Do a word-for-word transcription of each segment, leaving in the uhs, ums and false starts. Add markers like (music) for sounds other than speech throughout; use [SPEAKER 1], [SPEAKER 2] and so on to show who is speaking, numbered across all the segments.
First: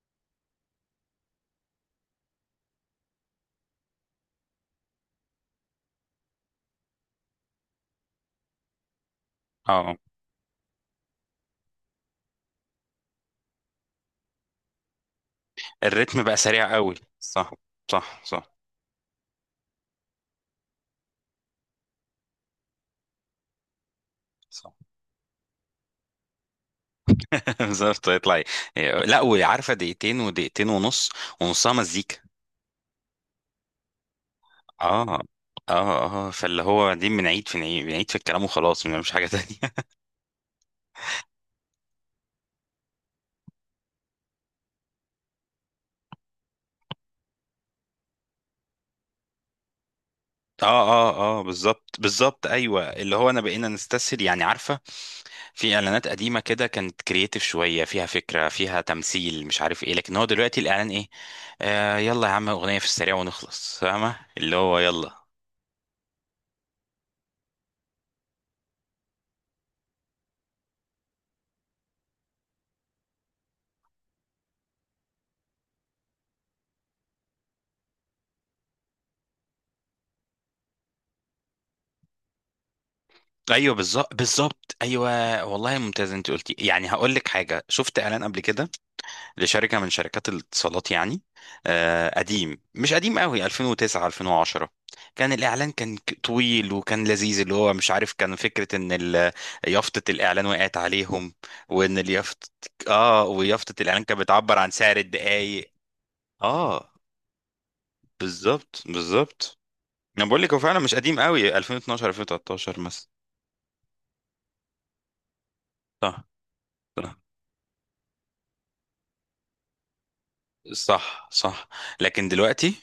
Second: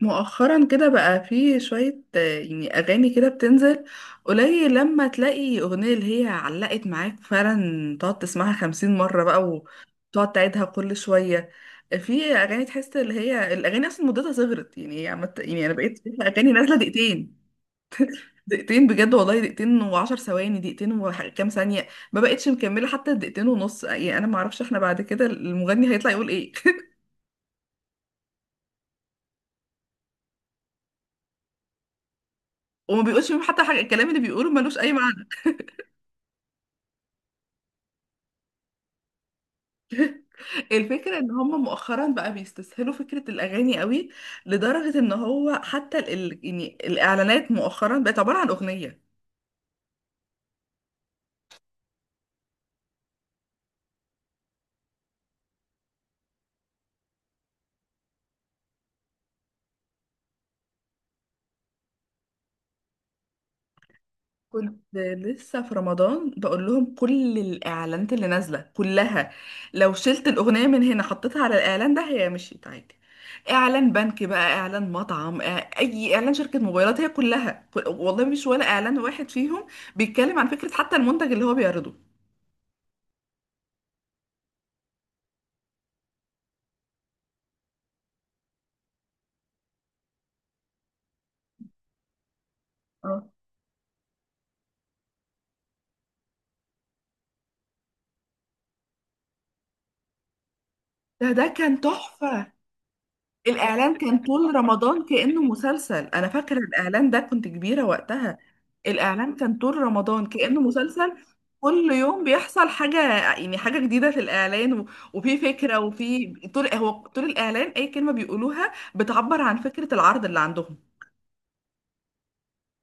[SPEAKER 1] مؤخرا كده بقى في شوية آه، يعني أغاني كده بتنزل قليل. لما تلاقي أغنية اللي هي علقت معاك فعلا تقعد تسمعها خمسين مرة بقى
[SPEAKER 2] اه،
[SPEAKER 1] وتقعد تعيدها كل شوية. في أغاني تحس اللي هي الأغاني أصلا مدتها صغرت، يعني هي عمت، يعني أنا بقيت
[SPEAKER 2] الريتم
[SPEAKER 1] شايفة
[SPEAKER 2] بقى
[SPEAKER 1] أغاني
[SPEAKER 2] سريع
[SPEAKER 1] نازلة
[SPEAKER 2] قوي،
[SPEAKER 1] دقيقتين.
[SPEAKER 2] صح صح صح
[SPEAKER 1] دقيقتين بجد والله، دقيقتين وعشر ثواني، دقيقتين وكام ثانية. ما بقتش مكملة حتى دقيقتين ونص، يعني أنا معرفش
[SPEAKER 2] صح.
[SPEAKER 1] احنا بعد كده المغني هيطلع يقول ايه (laughs)
[SPEAKER 2] (laughs) بالظبط يطلع ي- لا. وعارفه دقيقتين، ودقيقتين ونص، ونصها مزيكا.
[SPEAKER 1] وما بيقولش فيهم حتى حاجة، الكلام اللي بيقوله ملوش أي.
[SPEAKER 2] اه اه اه، فاللي هو دي بنعيد في نعيد بنعيد في الكلام وخلاص، مش حاجه تانية. (laughs)
[SPEAKER 1] الفكرة ان هم مؤخرا بقى بيستسهلوا فكرة الاغاني قوي، لدرجة ان هو حتى ال... ال- يعني الاعلانات مؤخرا بقت عبارة عن اغنية.
[SPEAKER 2] اه اه اه بالظبط بالظبط، ايوه اللي هو انا بقينا نستسهل، يعني عارفه. في اعلانات قديمه كده كانت كرييتيف شويه، فيها فكره فيها تمثيل، مش عارف ايه، لكن هو دلوقتي الاعلان ايه؟ آه يلا يا عم، اغنيه في السريع ونخلص، فاهمه اللي هو
[SPEAKER 1] كنت
[SPEAKER 2] يلا.
[SPEAKER 1] لسه في رمضان بقول لهم كل الاعلانات اللي نازلة كلها، لو شلت الاغنية من هنا حطيتها على الاعلان ده هي مشيت عادي. اعلان بنك بقى، اعلان مطعم آه، اي اعلان شركة موبايلات، هي كلها كل... والله مش ولا اعلان واحد فيهم بيتكلم عن فكرة حتى المنتج اللي هو بيعرضه.
[SPEAKER 2] ايوه بالظبط بالظبط ايوه. والله ممتاز انت قلتي، يعني هقول لك حاجه. شفت اعلان قبل كده لشركه من شركات الاتصالات، يعني آه قديم، مش قديم
[SPEAKER 1] اه،
[SPEAKER 2] قوي، ألفين وتسعة ألفين وعشرة. كان الاعلان كان ك- طويل وكان لذيذ، اللي هو مش عارف، كان فكره ان ال- يافطه الاعلان وقعت
[SPEAKER 1] ده
[SPEAKER 2] عليهم،
[SPEAKER 1] ده كان
[SPEAKER 2] وان اليافطه،
[SPEAKER 1] تحفة.
[SPEAKER 2] اه ويافطه
[SPEAKER 1] الإعلان
[SPEAKER 2] الاعلان
[SPEAKER 1] كان
[SPEAKER 2] كانت
[SPEAKER 1] طول
[SPEAKER 2] بتعبر عن سعر
[SPEAKER 1] رمضان كأنه
[SPEAKER 2] الدقايق.
[SPEAKER 1] مسلسل، أنا فاكرة
[SPEAKER 2] اه
[SPEAKER 1] الإعلان ده كنت كبيرة وقتها.
[SPEAKER 2] بالظبط
[SPEAKER 1] الإعلان كان
[SPEAKER 2] بالظبط،
[SPEAKER 1] طول
[SPEAKER 2] انا
[SPEAKER 1] رمضان
[SPEAKER 2] بقول لك هو
[SPEAKER 1] كأنه
[SPEAKER 2] فعلا مش
[SPEAKER 1] مسلسل،
[SPEAKER 2] قديم قوي،
[SPEAKER 1] كل
[SPEAKER 2] ألفين واتناشر
[SPEAKER 1] يوم بيحصل
[SPEAKER 2] ألفين وتلتاشر مثلا.
[SPEAKER 1] حاجة، يعني حاجة جديدة في الإعلان و- وفي فكرة وفي طول، هو
[SPEAKER 2] صح
[SPEAKER 1] طول الإعلان أي كلمة بيقولوها بتعبر عن فكرة العرض اللي عندهم.
[SPEAKER 2] صح صح. لكن دلوقتي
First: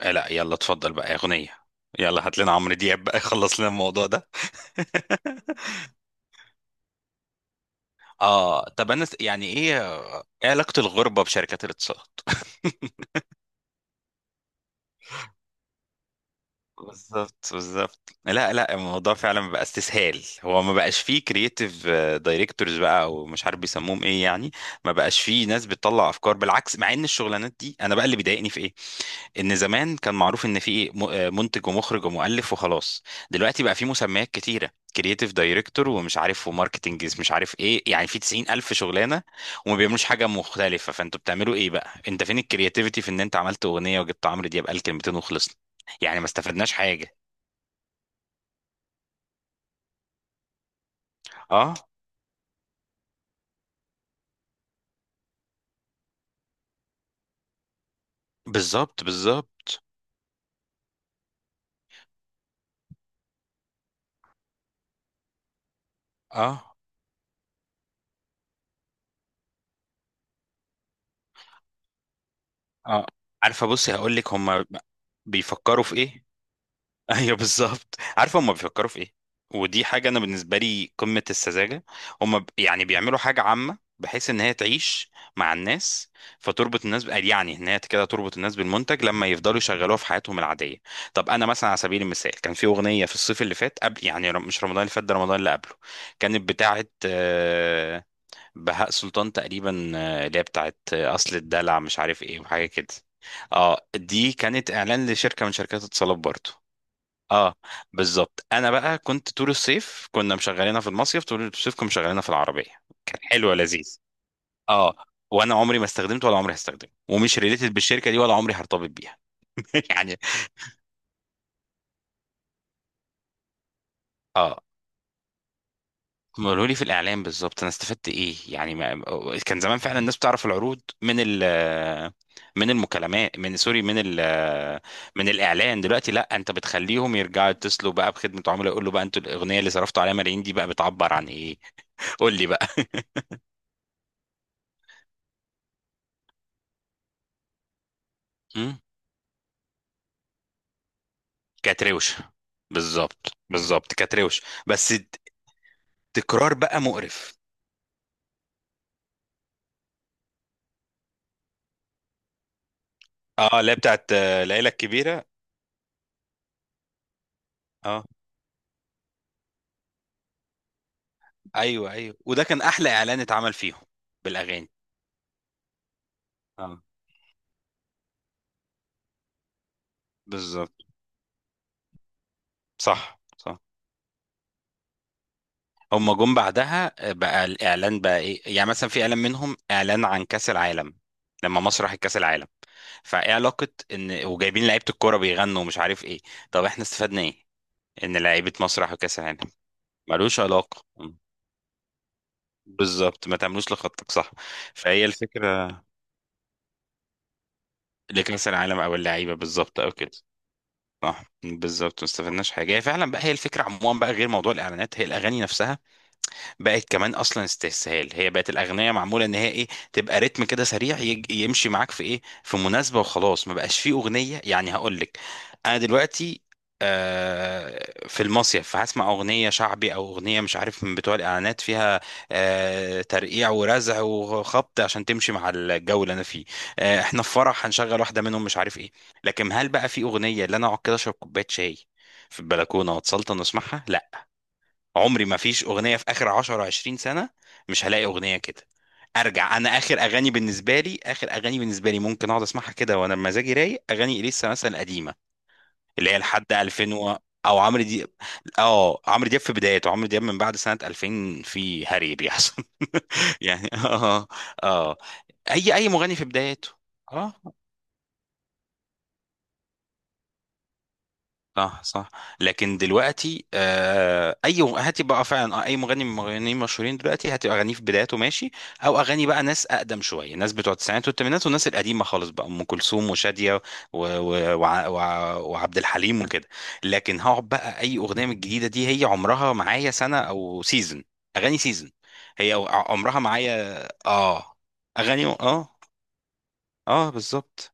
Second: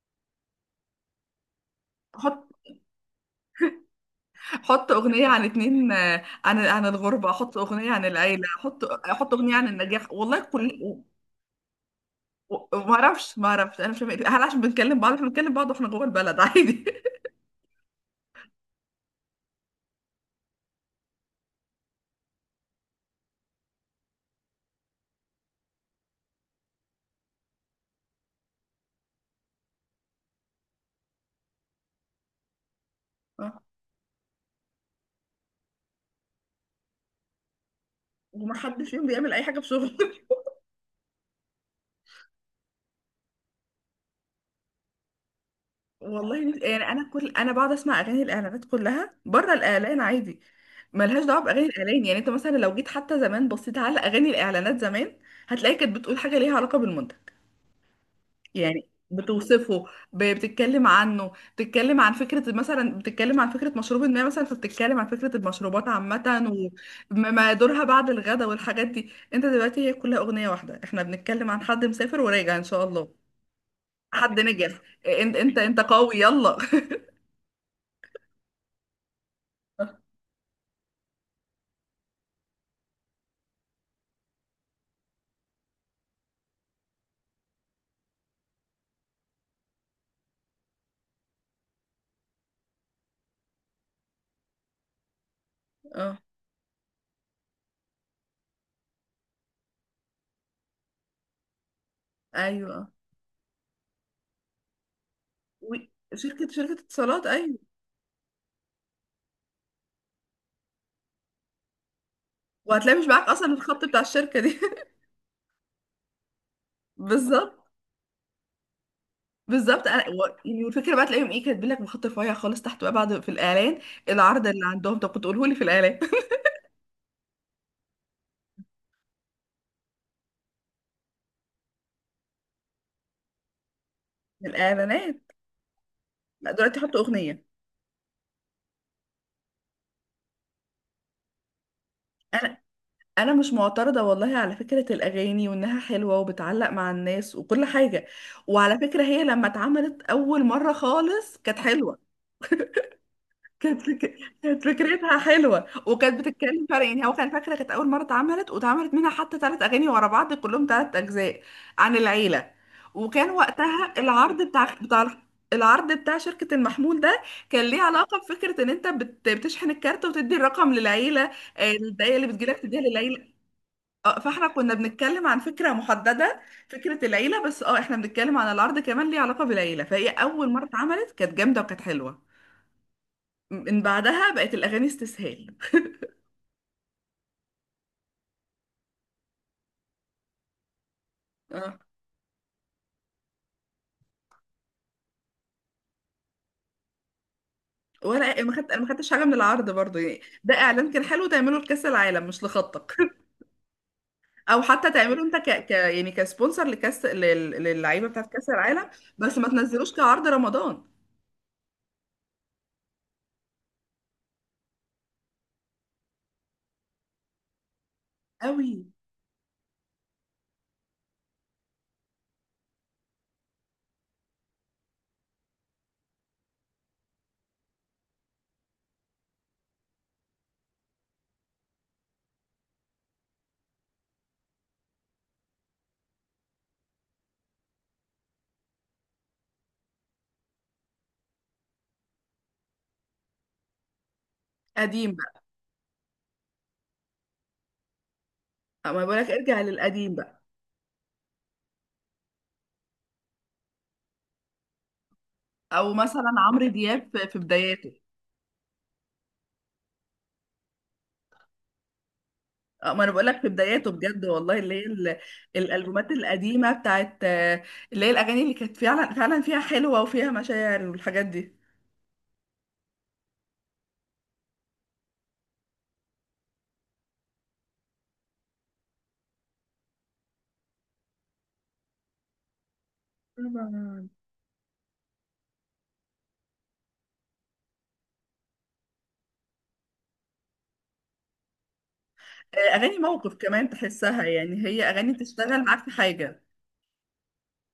[SPEAKER 2] آه لا، يلا اتفضل بقى اغنيه. يلا
[SPEAKER 1] حط
[SPEAKER 2] هات لنا عمرو دياب بقى (laughs) يخلص لنا الموضوع ده.
[SPEAKER 1] حط أغنية عن
[SPEAKER 2] (laughs)
[SPEAKER 1] اتنين آه، عن عن الغربة، حط أغنية عن العيلة،
[SPEAKER 2] اه
[SPEAKER 1] حط
[SPEAKER 2] طب انا س-
[SPEAKER 1] حط
[SPEAKER 2] يعني
[SPEAKER 1] أغنية عن
[SPEAKER 2] ايه
[SPEAKER 1] النجاح،
[SPEAKER 2] آه،
[SPEAKER 1] والله
[SPEAKER 2] ايه
[SPEAKER 1] كل
[SPEAKER 2] علاقه
[SPEAKER 1] و-
[SPEAKER 2] الغربه بشركات الاتصالات؟
[SPEAKER 1] و-
[SPEAKER 2] (laughs)
[SPEAKER 1] ما اعرفش، ما اعرفش انا مش فاهمه إيه. هل عشان بنتكلم بعض؟ احنا بنتكلم بعض واحنا جوه البلد عادي.
[SPEAKER 2] بالظبط بالظبط، لا لا، الموضوع فعلا بقى استسهال، هو ما بقاش فيه كرييتيف دايركتورز بقى، او مش عارف بيسموهم ايه يعني. ما بقاش فيه ناس بتطلع افكار، بالعكس، مع ان الشغلانات دي انا بقى اللي بيضايقني في ايه، ان زمان كان معروف ان في ايه م- آه، منتج ومخرج ومؤلف وخلاص. دلوقتي
[SPEAKER 1] (laughs)
[SPEAKER 2] بقى في مسميات كتيره، كرييتيف دايركتور ومش عارف، وماركتنج مش عارف ايه، يعني في تسعين الف
[SPEAKER 1] ومحدش فيهم
[SPEAKER 2] شغلانه،
[SPEAKER 1] بيعمل اي حاجه في
[SPEAKER 2] وما
[SPEAKER 1] شغله.
[SPEAKER 2] بيعملوش حاجه مختلفه. فانتوا بتعملوا ايه بقى؟ انت فين الكرياتيفيتي في ان انت عملت اغنيه، وجبت عمرو دياب قال كلمتين وخلصنا؟
[SPEAKER 1] (laughs)
[SPEAKER 2] يعني ما
[SPEAKER 1] والله نفسي-
[SPEAKER 2] استفدناش
[SPEAKER 1] يعني انا
[SPEAKER 2] حاجة.
[SPEAKER 1] كل انا بقعد اسمع اغاني الاعلانات كلها بره الاعلان عادي، ملهاش دعوه باغاني
[SPEAKER 2] اه
[SPEAKER 1] الاعلان. يعني انت مثلا لو جيت حتى زمان بصيت على اغاني الاعلانات زمان هتلاقي كانت بتقول حاجه ليها علاقه بالمنتج، يعني
[SPEAKER 2] بالظبط بالظبط،
[SPEAKER 1] بتوصفه، ب- بتتكلم عنه، بتتكلم عن فكره، مثلا بتتكلم عن فكره مشروب ما مثلا، فبتتكلم عن فكره المشروبات عامه
[SPEAKER 2] اه
[SPEAKER 1] وما دورها بعد الغداء والحاجات دي. انت دلوقتي هي كلها اغنيه واحده، احنا بنتكلم عن حد مسافر وراجع ان شاء
[SPEAKER 2] اه،
[SPEAKER 1] الله،
[SPEAKER 2] عارفة بصي هقول لك،
[SPEAKER 1] حد
[SPEAKER 2] هما
[SPEAKER 1] نجح، انت انت انت
[SPEAKER 2] بيفكروا في
[SPEAKER 1] قوي
[SPEAKER 2] ايه.
[SPEAKER 1] يلا.
[SPEAKER 2] (laughs) ايوه بالظبط، عارفة هما بيفكروا في ايه. ودي حاجة
[SPEAKER 1] (laughs)
[SPEAKER 2] انا بالنسبة لي قمة السذاجة. هما ب- يعني بيعملوا حاجة عامة بحيث ان هي تعيش مع الناس، فتربط الناس ب- يعني ان هي كده تربط الناس بالمنتج، لما يفضلوا يشغلوها في حياتهم العادية. طب انا مثلا على سبيل المثال كان في اغنية في الصيف اللي فات، قبل يعني رم- مش رمضان اللي فات ده، رمضان اللي قبله.
[SPEAKER 1] اه،
[SPEAKER 2] كانت بتاعة آه، بهاء سلطان تقريبا، آه، اللي هي بتاعت آه، اصل الدلع مش عارف ايه، وحاجه كده.
[SPEAKER 1] ايوه،
[SPEAKER 2] اه، دي كانت اعلان لشركه من شركات
[SPEAKER 1] و-
[SPEAKER 2] اتصالات
[SPEAKER 1] شركة
[SPEAKER 2] برضو.
[SPEAKER 1] شركة اتصالات،
[SPEAKER 2] اه
[SPEAKER 1] ايوه.
[SPEAKER 2] بالظبط، انا بقى كنت طول الصيف كنا مشغلينها في المصيف، طول الصيف كنا مشغلينها في العربيه،
[SPEAKER 1] وهتلاقي مش
[SPEAKER 2] كان
[SPEAKER 1] معاك
[SPEAKER 2] حلو
[SPEAKER 1] اصلا الخط
[SPEAKER 2] لذيذ.
[SPEAKER 1] بتاع الشركة دي.
[SPEAKER 2] اه، وانا عمري ما استخدمته ولا عمري هستخدمه،
[SPEAKER 1] (laughs)
[SPEAKER 2] ومش
[SPEAKER 1] بالظبط،
[SPEAKER 2] ريليتد بالشركه دي، ولا عمري هرتبط بيها.
[SPEAKER 1] بالظبط.
[SPEAKER 2] (laughs)
[SPEAKER 1] انا
[SPEAKER 2] يعني
[SPEAKER 1] و- يعني والفكره بقى تلاقيهم ايه كاتبين لك بخط رفيع خالص تحت بقى بعد في الاعلان العرض
[SPEAKER 2] اه،
[SPEAKER 1] اللي عندهم، طب كنت قوله لي في الاعلان.
[SPEAKER 2] هم قالوا لي في الاعلام بالظبط انا استفدت ايه، يعني ما كان زمان فعلا الناس بتعرف العروض من ال، من المكالمات، من سوري، من
[SPEAKER 1] (laughs)
[SPEAKER 2] ال،
[SPEAKER 1] الاعلانات.
[SPEAKER 2] من الاعلان. دلوقتي لا،
[SPEAKER 1] لا
[SPEAKER 2] انت
[SPEAKER 1] دلوقتي حطوا
[SPEAKER 2] بتخليهم
[SPEAKER 1] اغنيه.
[SPEAKER 2] يرجعوا يتصلوا بقى بخدمه عملاء، يقول له بقى انتوا الاغنيه اللي صرفتوا عليها ملايين دي بقى بتعبر عن ايه؟ قول لي
[SPEAKER 1] انا
[SPEAKER 2] بقى.
[SPEAKER 1] انا مش معترضه والله على فكره الاغاني وانها حلوه وبتعلق مع الناس وكل حاجه،
[SPEAKER 2] مم.
[SPEAKER 1] وعلى فكره هي لما اتعملت اول مره خالص كانت
[SPEAKER 2] كانت
[SPEAKER 1] حلوه.
[SPEAKER 2] روشه. بالظبط
[SPEAKER 1] كانت
[SPEAKER 2] بالظبط،
[SPEAKER 1] فك...
[SPEAKER 2] كانت روشه،
[SPEAKER 1] كانت
[SPEAKER 2] بس الت-
[SPEAKER 1] فكرتها حلوة وكانت
[SPEAKER 2] تكرار
[SPEAKER 1] بتتكلم
[SPEAKER 2] بقى
[SPEAKER 1] فعلا، يعني هو كان
[SPEAKER 2] مقرف.
[SPEAKER 1] فاكرة كانت أول مرة اتعملت، واتعملت منها حتى ثلاث أغاني ورا بعض، كلهم ثلاث أجزاء عن العيلة. وكان
[SPEAKER 2] اه، اللي هي
[SPEAKER 1] وقتها
[SPEAKER 2] بتاعت
[SPEAKER 1] العرض
[SPEAKER 2] آه، العيله
[SPEAKER 1] بتاع بتاع
[SPEAKER 2] الكبيره.
[SPEAKER 1] العرض بتاع شركة المحمول ده كان ليه
[SPEAKER 2] اه
[SPEAKER 1] علاقة بفكرة إن أنت بت... بتشحن الكارت وتدي الرقم للعيلة. آه،
[SPEAKER 2] ايوه
[SPEAKER 1] الدقايق
[SPEAKER 2] ايوه،
[SPEAKER 1] اللي
[SPEAKER 2] وده
[SPEAKER 1] بتجيلك
[SPEAKER 2] كان
[SPEAKER 1] تديها
[SPEAKER 2] احلى اعلان
[SPEAKER 1] للعيلة.
[SPEAKER 2] اتعمل فيهم
[SPEAKER 1] اه، فاحنا
[SPEAKER 2] بالاغاني.
[SPEAKER 1] كنا بنتكلم عن فكرة محددة،
[SPEAKER 2] اه
[SPEAKER 1] فكرة العيلة. بس اه احنا بنتكلم عن العرض كمان ليه علاقة بالعيلة، فهي أول مرة
[SPEAKER 2] بالظبط،
[SPEAKER 1] اتعملت كانت جامدة وكانت حلوة.
[SPEAKER 2] صح صح.
[SPEAKER 1] من بعدها بقت الاغاني استسهال.
[SPEAKER 2] هما جم بعدها آه، بقى الاعلان بقى ايه، يعني مثلا في اعلان منهم اعلان عن كاس العالم، لما
[SPEAKER 1] اه،
[SPEAKER 2] مصر راحت كاس العالم، فايه علاقه ان وجايبين لعيبه الكوره بيغنوا ومش عارف ايه؟ طب احنا استفدنا ايه ان
[SPEAKER 1] ولا
[SPEAKER 2] لعيبه
[SPEAKER 1] ما خدت، انا
[SPEAKER 2] مصر
[SPEAKER 1] ما
[SPEAKER 2] راحوا
[SPEAKER 1] خدتش
[SPEAKER 2] كاس
[SPEAKER 1] حاجه من
[SPEAKER 2] العالم؟
[SPEAKER 1] العرض برضو، يعني
[SPEAKER 2] ملوش
[SPEAKER 1] ده
[SPEAKER 2] علاقه.
[SPEAKER 1] اعلان كان
[SPEAKER 2] مم.
[SPEAKER 1] حلو تعمله لكاس العالم مش لخطك. (laughs)
[SPEAKER 2] بالظبط، ما تعملوش لخطك صح.
[SPEAKER 1] او حتى
[SPEAKER 2] فهي
[SPEAKER 1] تعمله انت ك...
[SPEAKER 2] الفكره
[SPEAKER 1] ك... يعني كسبونسر لكاس لل... للعيبه بتاعت كاس
[SPEAKER 2] لكاس العالم
[SPEAKER 1] العالم،
[SPEAKER 2] او اللعيبه،
[SPEAKER 1] بس ما
[SPEAKER 2] بالظبط،
[SPEAKER 1] تنزلوش
[SPEAKER 2] او كده.
[SPEAKER 1] كعرض رمضان.
[SPEAKER 2] صح بالظبط، ما استفدناش حاجه. هي فعلا بقى هي الفكره عموما بقى، غير موضوع الاعلانات، هي الاغاني نفسها بقت كمان اصلا استسهال. هي بقت
[SPEAKER 1] قوي.
[SPEAKER 2] الاغنيه معموله ان هي ايه، تبقى رتم كده سريع يج- يمشي معاك في ايه، في مناسبه، وخلاص. ما بقاش فيه اغنيه، يعني هقول لك انا دلوقتي آه، في المصيف فهسمع اغنيه شعبي، او اغنيه مش عارف من بتوع الاعلانات فيها آه، ترقيع ورزع وخبط، عشان تمشي مع الجو اللي انا فيه. آه، احنا في فرح هنشغل واحده منهم، مش عارف ايه. لكن هل بقى في اغنيه اللي انا اقعد كده اشرب كوبايه شاي في البلكونه واتسلطن واسمعها؟ لا،
[SPEAKER 1] قديم
[SPEAKER 2] عمري، ما
[SPEAKER 1] بقى.
[SPEAKER 2] فيش اغنيه في اخر عشر عشرين سنه، مش هلاقي اغنيه كده.
[SPEAKER 1] أو ما بقولك
[SPEAKER 2] ارجع،
[SPEAKER 1] ارجع
[SPEAKER 2] انا اخر
[SPEAKER 1] للقديم
[SPEAKER 2] اغاني
[SPEAKER 1] بقى.
[SPEAKER 2] بالنسبه لي، اخر اغاني بالنسبه لي ممكن اقعد اسمعها كده وانا مزاجي رايق، اغاني اليسا مثلا القديمه،
[SPEAKER 1] او
[SPEAKER 2] اللي هي
[SPEAKER 1] مثلا
[SPEAKER 2] لحد
[SPEAKER 1] عمرو
[SPEAKER 2] ألفين
[SPEAKER 1] دياب
[SPEAKER 2] و...
[SPEAKER 1] في في
[SPEAKER 2] او عمرو
[SPEAKER 1] بداياته.
[SPEAKER 2] دياب. اه عمرو دياب في بدايته، عمرو دياب من بعد سنه ألفين في هري بيحصل.
[SPEAKER 1] أو ما انا بقولك
[SPEAKER 2] (laughs)
[SPEAKER 1] في
[SPEAKER 2] يعني
[SPEAKER 1] بداياته بجد
[SPEAKER 2] اه
[SPEAKER 1] والله، اللي هي
[SPEAKER 2] اه،
[SPEAKER 1] ال-
[SPEAKER 2] اي اي
[SPEAKER 1] الالبومات
[SPEAKER 2] مغني في بدايته.
[SPEAKER 1] القديمه بتاعت
[SPEAKER 2] اه
[SPEAKER 1] آه، اللي هي الاغاني اللي كانت فعلا فعلا فيها حلوه وفيها مشاعر والحاجات دي.
[SPEAKER 2] صح صح. لكن دلوقتي آه، اي هاتي بقى فعلا، آه، اي مغني من المغنيين المشهورين دلوقتي، هتبقى اغانيه في بداياته ماشي، او اغاني بقى ناس اقدم شويه، ناس بتوع التسعينات والثمانينات، والناس القديمه خالص بقى، ام كلثوم وشاديه و-
[SPEAKER 1] طبعا.
[SPEAKER 2] و- وع- وع- وعبد الحليم وكده. لكن هقعد بقى اي اغنيه من الجديده دي، هي عمرها معايا سنه او سيزون، اغاني سيزون، هي أو-
[SPEAKER 1] اغاني
[SPEAKER 2] عمرها
[SPEAKER 1] موقف كمان
[SPEAKER 2] معايا،
[SPEAKER 1] تحسها،
[SPEAKER 2] اه
[SPEAKER 1] يعني هي اغاني
[SPEAKER 2] اغاني،
[SPEAKER 1] تشتغل
[SPEAKER 2] اه
[SPEAKER 1] معاك في حاجه،
[SPEAKER 2] اه بالظبط.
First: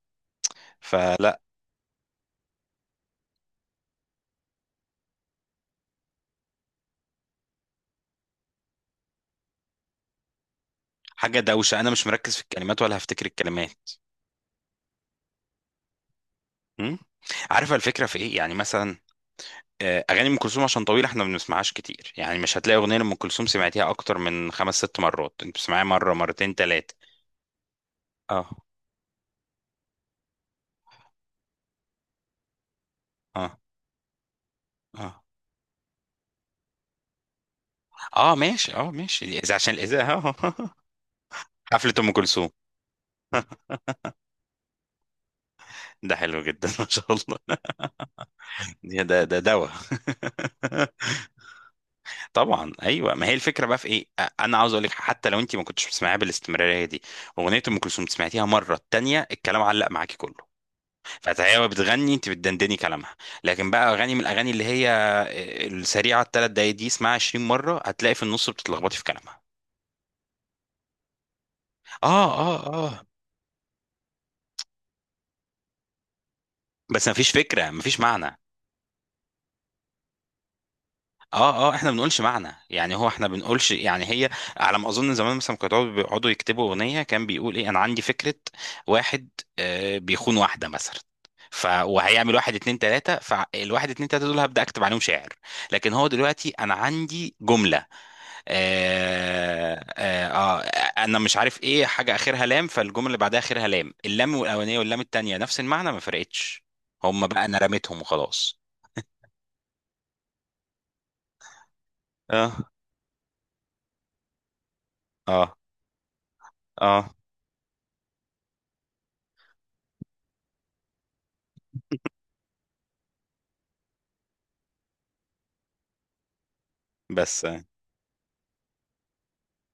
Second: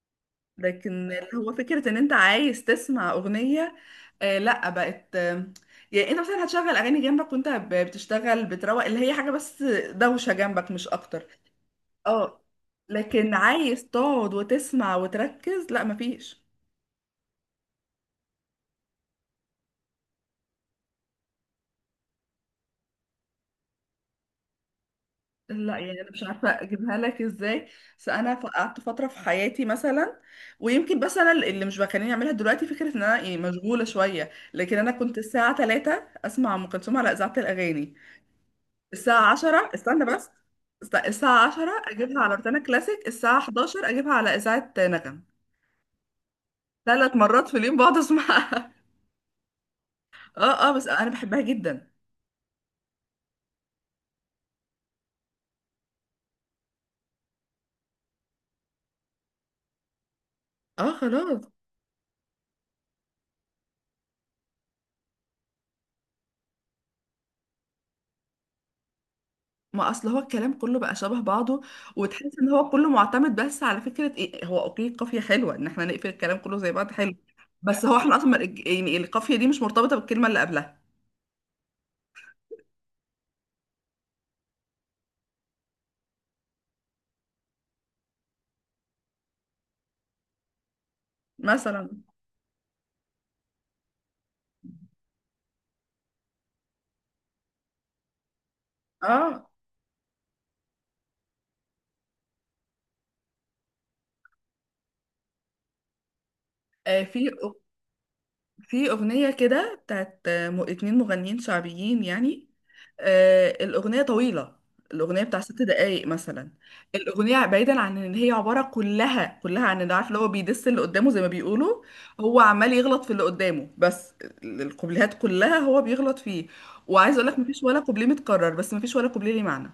[SPEAKER 1] لكن اللي
[SPEAKER 2] فلا،
[SPEAKER 1] هو فكره ان انت عايز تسمع اغنيه آه لا، بقت آه، يعني انت مثلا هتشغل اغاني جنبك وانت ب- بتشتغل بتروق، اللي هي حاجه بس دوشه جنبك مش اكتر.
[SPEAKER 2] حاجه دوشه، انا مش مركز
[SPEAKER 1] اه.
[SPEAKER 2] في الكلمات ولا هفتكر
[SPEAKER 1] لكن عايز
[SPEAKER 2] الكلمات.
[SPEAKER 1] تقعد وتسمع وتركز، لا مفيش.
[SPEAKER 2] مم. عارفه الفكره في ايه؟ يعني مثلا آه، اغاني ام كلثوم عشان طويله احنا ما بنسمعهاش كتير، يعني مش هتلاقي اغنيه لام كلثوم سمعتيها اكتر من خمس ست مرات، انت
[SPEAKER 1] لا
[SPEAKER 2] بتسمعيها
[SPEAKER 1] يعني انا
[SPEAKER 2] مره،
[SPEAKER 1] مش عارفه
[SPEAKER 2] مرتين، ثلاثه.
[SPEAKER 1] اجيبها لك ازاي، بس انا ف-
[SPEAKER 2] اه
[SPEAKER 1] قعدت فتره في حياتي مثلا، ويمكن بس انا اللي مش بخليني اعملها دلوقتي فكره ان انا يعني
[SPEAKER 2] اه
[SPEAKER 1] مشغوله شويه. لكن انا كنت
[SPEAKER 2] اه،
[SPEAKER 1] الساعه ثلاثة اسمع ام كلثوم على اذاعه الاغاني،
[SPEAKER 2] اه ماشي اه
[SPEAKER 1] الساعه
[SPEAKER 2] ماشي، اذا
[SPEAKER 1] عشرة
[SPEAKER 2] عشان
[SPEAKER 1] استنى بس
[SPEAKER 2] الاذاعه. آه.
[SPEAKER 1] است- الساعه
[SPEAKER 2] (laughs)
[SPEAKER 1] عشرة
[SPEAKER 2] حفله ام
[SPEAKER 1] اجيبها على
[SPEAKER 2] كلثوم
[SPEAKER 1] روتانا كلاسيك، الساعه حداشر اجيبها على اذاعه نغم،
[SPEAKER 2] ده حلو جدا. (laughs) ما شاء
[SPEAKER 1] ثلاث
[SPEAKER 2] الله.
[SPEAKER 1] مرات في
[SPEAKER 2] (laughs)
[SPEAKER 1] اليوم بقعد اسمعها. (laughs)
[SPEAKER 2] ده ده ده دواء.
[SPEAKER 1] اه اه، بس
[SPEAKER 2] (laughs)
[SPEAKER 1] انا بحبها جدا.
[SPEAKER 2] طبعا ايوه، ما هي الفكره بقى في ايه، آه، انا عاوز اقول لك، حتى لو انت ما كنتش بتسمعيها بالاستمراريه دي، اغنيه ام كلثوم سمعتيها مره التانيه الكلام علق معاكي كله،
[SPEAKER 1] اه خلاص.
[SPEAKER 2] فهي بتغني انت بتدندني كلامها. لكن بقى اغاني من الاغاني اللي هي آه، السريعه الثلاث دقايق دي، اسمعها عشرين مره هتلاقي في النص بتتلخبطي في كلامها.
[SPEAKER 1] ما اصل هو الكلام كله بقى شبه بعضه،
[SPEAKER 2] اه
[SPEAKER 1] وتحس ان
[SPEAKER 2] اه
[SPEAKER 1] هو كله
[SPEAKER 2] اه،
[SPEAKER 1] معتمد بس على فكره ايه، هو اوكي القافيه حلوه ان احنا نقفل الكلام كله زي بعض
[SPEAKER 2] بس
[SPEAKER 1] حلو،
[SPEAKER 2] مفيش فكره،
[SPEAKER 1] بس هو
[SPEAKER 2] مفيش
[SPEAKER 1] احنا اصلا ما-
[SPEAKER 2] معنى.
[SPEAKER 1] يعني القافيه دي مش مرتبطه بالكلمه اللي قبلها.
[SPEAKER 2] اه اه، احنا بنقولش معنى، يعني هو احنا بنقولش، يعني هي على ما اظن زمان مثلا كانوا يقعدوا بيقعدوا يكتبوا اغنيه، كان بيقول ايه، انا عندي فكره واحد، آه، بيخون واحده مثلا، ف
[SPEAKER 1] مثلا
[SPEAKER 2] وهيعمل واحد اتنين تلاته، فالواحد اتنين تلاته دول هبدا اكتب عليهم شعر. لكن هو دلوقتي انا عندي جمله
[SPEAKER 1] اه
[SPEAKER 2] آه آه آه انا مش عارف ايه حاجه اخرها لام، فالجمله اللي بعدها اخرها لام، اللام الاولانيه واللام التانيه نفس المعنى ما فرقتش،
[SPEAKER 1] آه،
[SPEAKER 2] هم
[SPEAKER 1] في
[SPEAKER 2] بقى انا رميتهم وخلاص.
[SPEAKER 1] في أغنية كده بتاعت م- اتنين مغنيين شعبيين يعني،
[SPEAKER 2] اه
[SPEAKER 1] آه، الأغنية طويلة، الأغنية بتاع
[SPEAKER 2] اه
[SPEAKER 1] ست دقايق مثلا.
[SPEAKER 2] اه
[SPEAKER 1] الأغنية بعيدا عن إن هي عبارة كلها كلها عن إن عارف اللي هو بيدس اللي قدامه زي ما بيقولوا، هو عمال يغلط في اللي قدامه بس. ال- الكوبليهات كلها هو بيغلط فيه، وعايز أقول لك
[SPEAKER 2] بس،
[SPEAKER 1] مفيش ولا كوبليه متكرر بس مفيش ولا كوبليه ليه معنى.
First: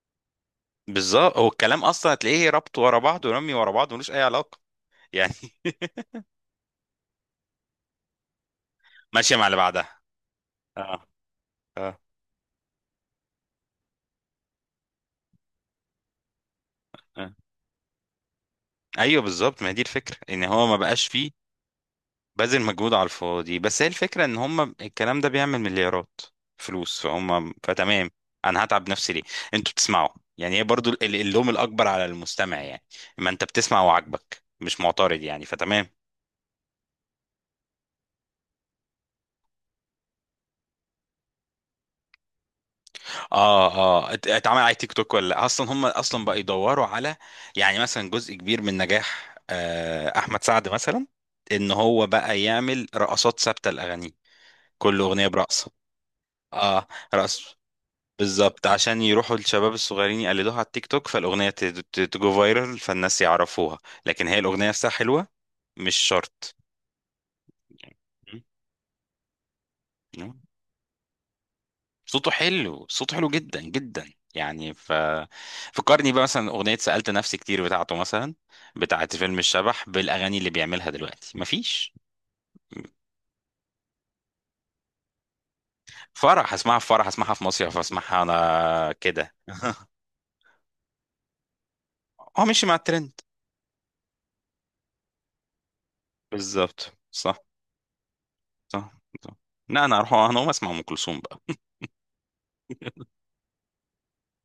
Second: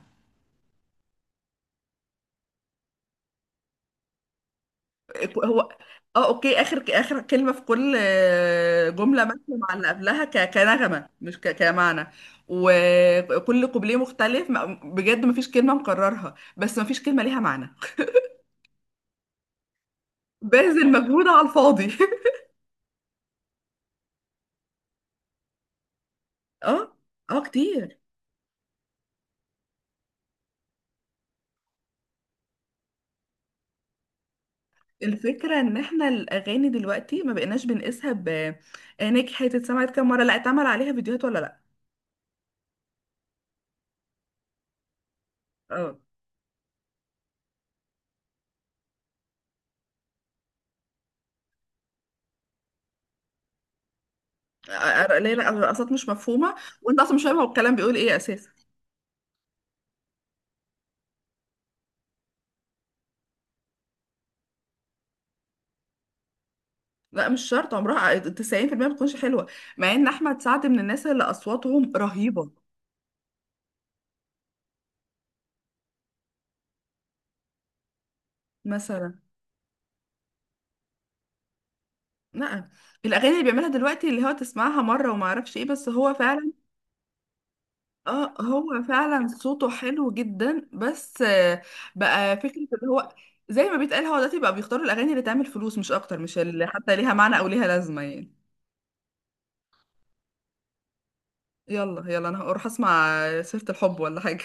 [SPEAKER 2] بالظبط، هو الكلام اصلا هتلاقيه ربط ورا بعض، ورمي ورا بعض ملوش اي علاقه، يعني.
[SPEAKER 1] هو
[SPEAKER 2] (laughs)
[SPEAKER 1] اه اوكي، اخر اخر كلمه في كل آه، جمله
[SPEAKER 2] ماشيه
[SPEAKER 1] ماشيه
[SPEAKER 2] مع اللي
[SPEAKER 1] مع اللي
[SPEAKER 2] بعدها،
[SPEAKER 1] قبلها ك-
[SPEAKER 2] اه
[SPEAKER 1] كنغمه، مش ك-
[SPEAKER 2] اه.
[SPEAKER 1] كمعنى، وكل قبليه مختلف ما- بجد مفيش كلمه مكررها، بس مفيش كلمه
[SPEAKER 2] آه.
[SPEAKER 1] ليها معنى. (laughs)
[SPEAKER 2] ايوه بالظبط، ما هي دي الفكره ان هو ما
[SPEAKER 1] باذل
[SPEAKER 2] بقاش
[SPEAKER 1] مجهود
[SPEAKER 2] فيه
[SPEAKER 1] على الفاضي. (laughs)
[SPEAKER 2] بذل مجهود على الفاضي، بس هي الفكره ان هم الكلام ده بيعمل مليارات
[SPEAKER 1] اه
[SPEAKER 2] فلوس،
[SPEAKER 1] اه
[SPEAKER 2] فهم
[SPEAKER 1] كتير.
[SPEAKER 2] فتمام. انا هتعب نفسي ليه؟ انتوا بتسمعوا، يعني هي برضو ال، اللوم الاكبر على المستمع، يعني ما انت بتسمع وعاجبك مش معترض يعني،
[SPEAKER 1] الفكره ان
[SPEAKER 2] فتمام.
[SPEAKER 1] احنا الاغاني دلوقتي ما بقيناش بنقيسها ب آه، نجحت، اتسمعت كام مره، لا اتعمل عليها فيديوهات ولا لا.
[SPEAKER 2] اه اه، ات- اتعمل على تيك توك ولا لأ؟ اصلا هم
[SPEAKER 1] اه
[SPEAKER 2] اصلا بقى يدوروا على، يعني مثلا جزء كبير من نجاح آه، احمد سعد مثلا، ان هو بقى يعمل رقصات ثابته لاغانيه، كل
[SPEAKER 1] آه،
[SPEAKER 2] اغنيه
[SPEAKER 1] ليه لا،
[SPEAKER 2] برقصه.
[SPEAKER 1] الرقصات مش مفهومه
[SPEAKER 2] اه
[SPEAKER 1] وانت اصلا مش فاهمه هو
[SPEAKER 2] رقص.
[SPEAKER 1] الكلام بيقول ايه اساسا.
[SPEAKER 2] بالظبط عشان يروحوا الشباب الصغيرين يقلدوها على التيك توك، فالاغنيه ت- ت- تجو فايرال، فالناس يعرفوها. لكن هي الاغنيه نفسها حلوه، مش شرط.
[SPEAKER 1] لا مش شرط، عمرها تسعين في المية ما بتكونش حلوة، مع ان احمد سعد من الناس اللي اصواتهم
[SPEAKER 2] صوته
[SPEAKER 1] رهيبة.
[SPEAKER 2] حلو، صوته حلو جدا جدا، يعني ف، فكرني بقى مثلا اغنيه سالت نفسي، كتير بتاعته مثلا
[SPEAKER 1] مثلا
[SPEAKER 2] بتاعت فيلم الشبح، بالاغاني اللي بيعملها دلوقتي مفيش.
[SPEAKER 1] لا، الاغاني اللي بيعملها دلوقتي اللي هو تسمعها مرة وما اعرفش ايه، بس هو فعلا
[SPEAKER 2] فرح هسمعها، في فرح هسمعها، في مصيف هسمعها،
[SPEAKER 1] اه، هو
[SPEAKER 2] انا
[SPEAKER 1] فعلا
[SPEAKER 2] كده.
[SPEAKER 1] صوته حلو جدا. بس آه، بقى
[SPEAKER 2] هو
[SPEAKER 1] فكرة
[SPEAKER 2] ماشي مع
[SPEAKER 1] اللي
[SPEAKER 2] الترند.
[SPEAKER 1] هو زي ما بيتقال، هو دلوقتي بقى بيختاروا الاغاني اللي تعمل فلوس مش اكتر، مش اللي
[SPEAKER 2] بالظبط
[SPEAKER 1] حتى ليها معنى
[SPEAKER 2] صح
[SPEAKER 1] او ليها لازمة يعني.
[SPEAKER 2] صح صح. لا انا هروح، انا هقوم اسمع ام كلثوم بقى.
[SPEAKER 1] يلا يلا انا هروح اسمع سيرة الحب ولا حاجة.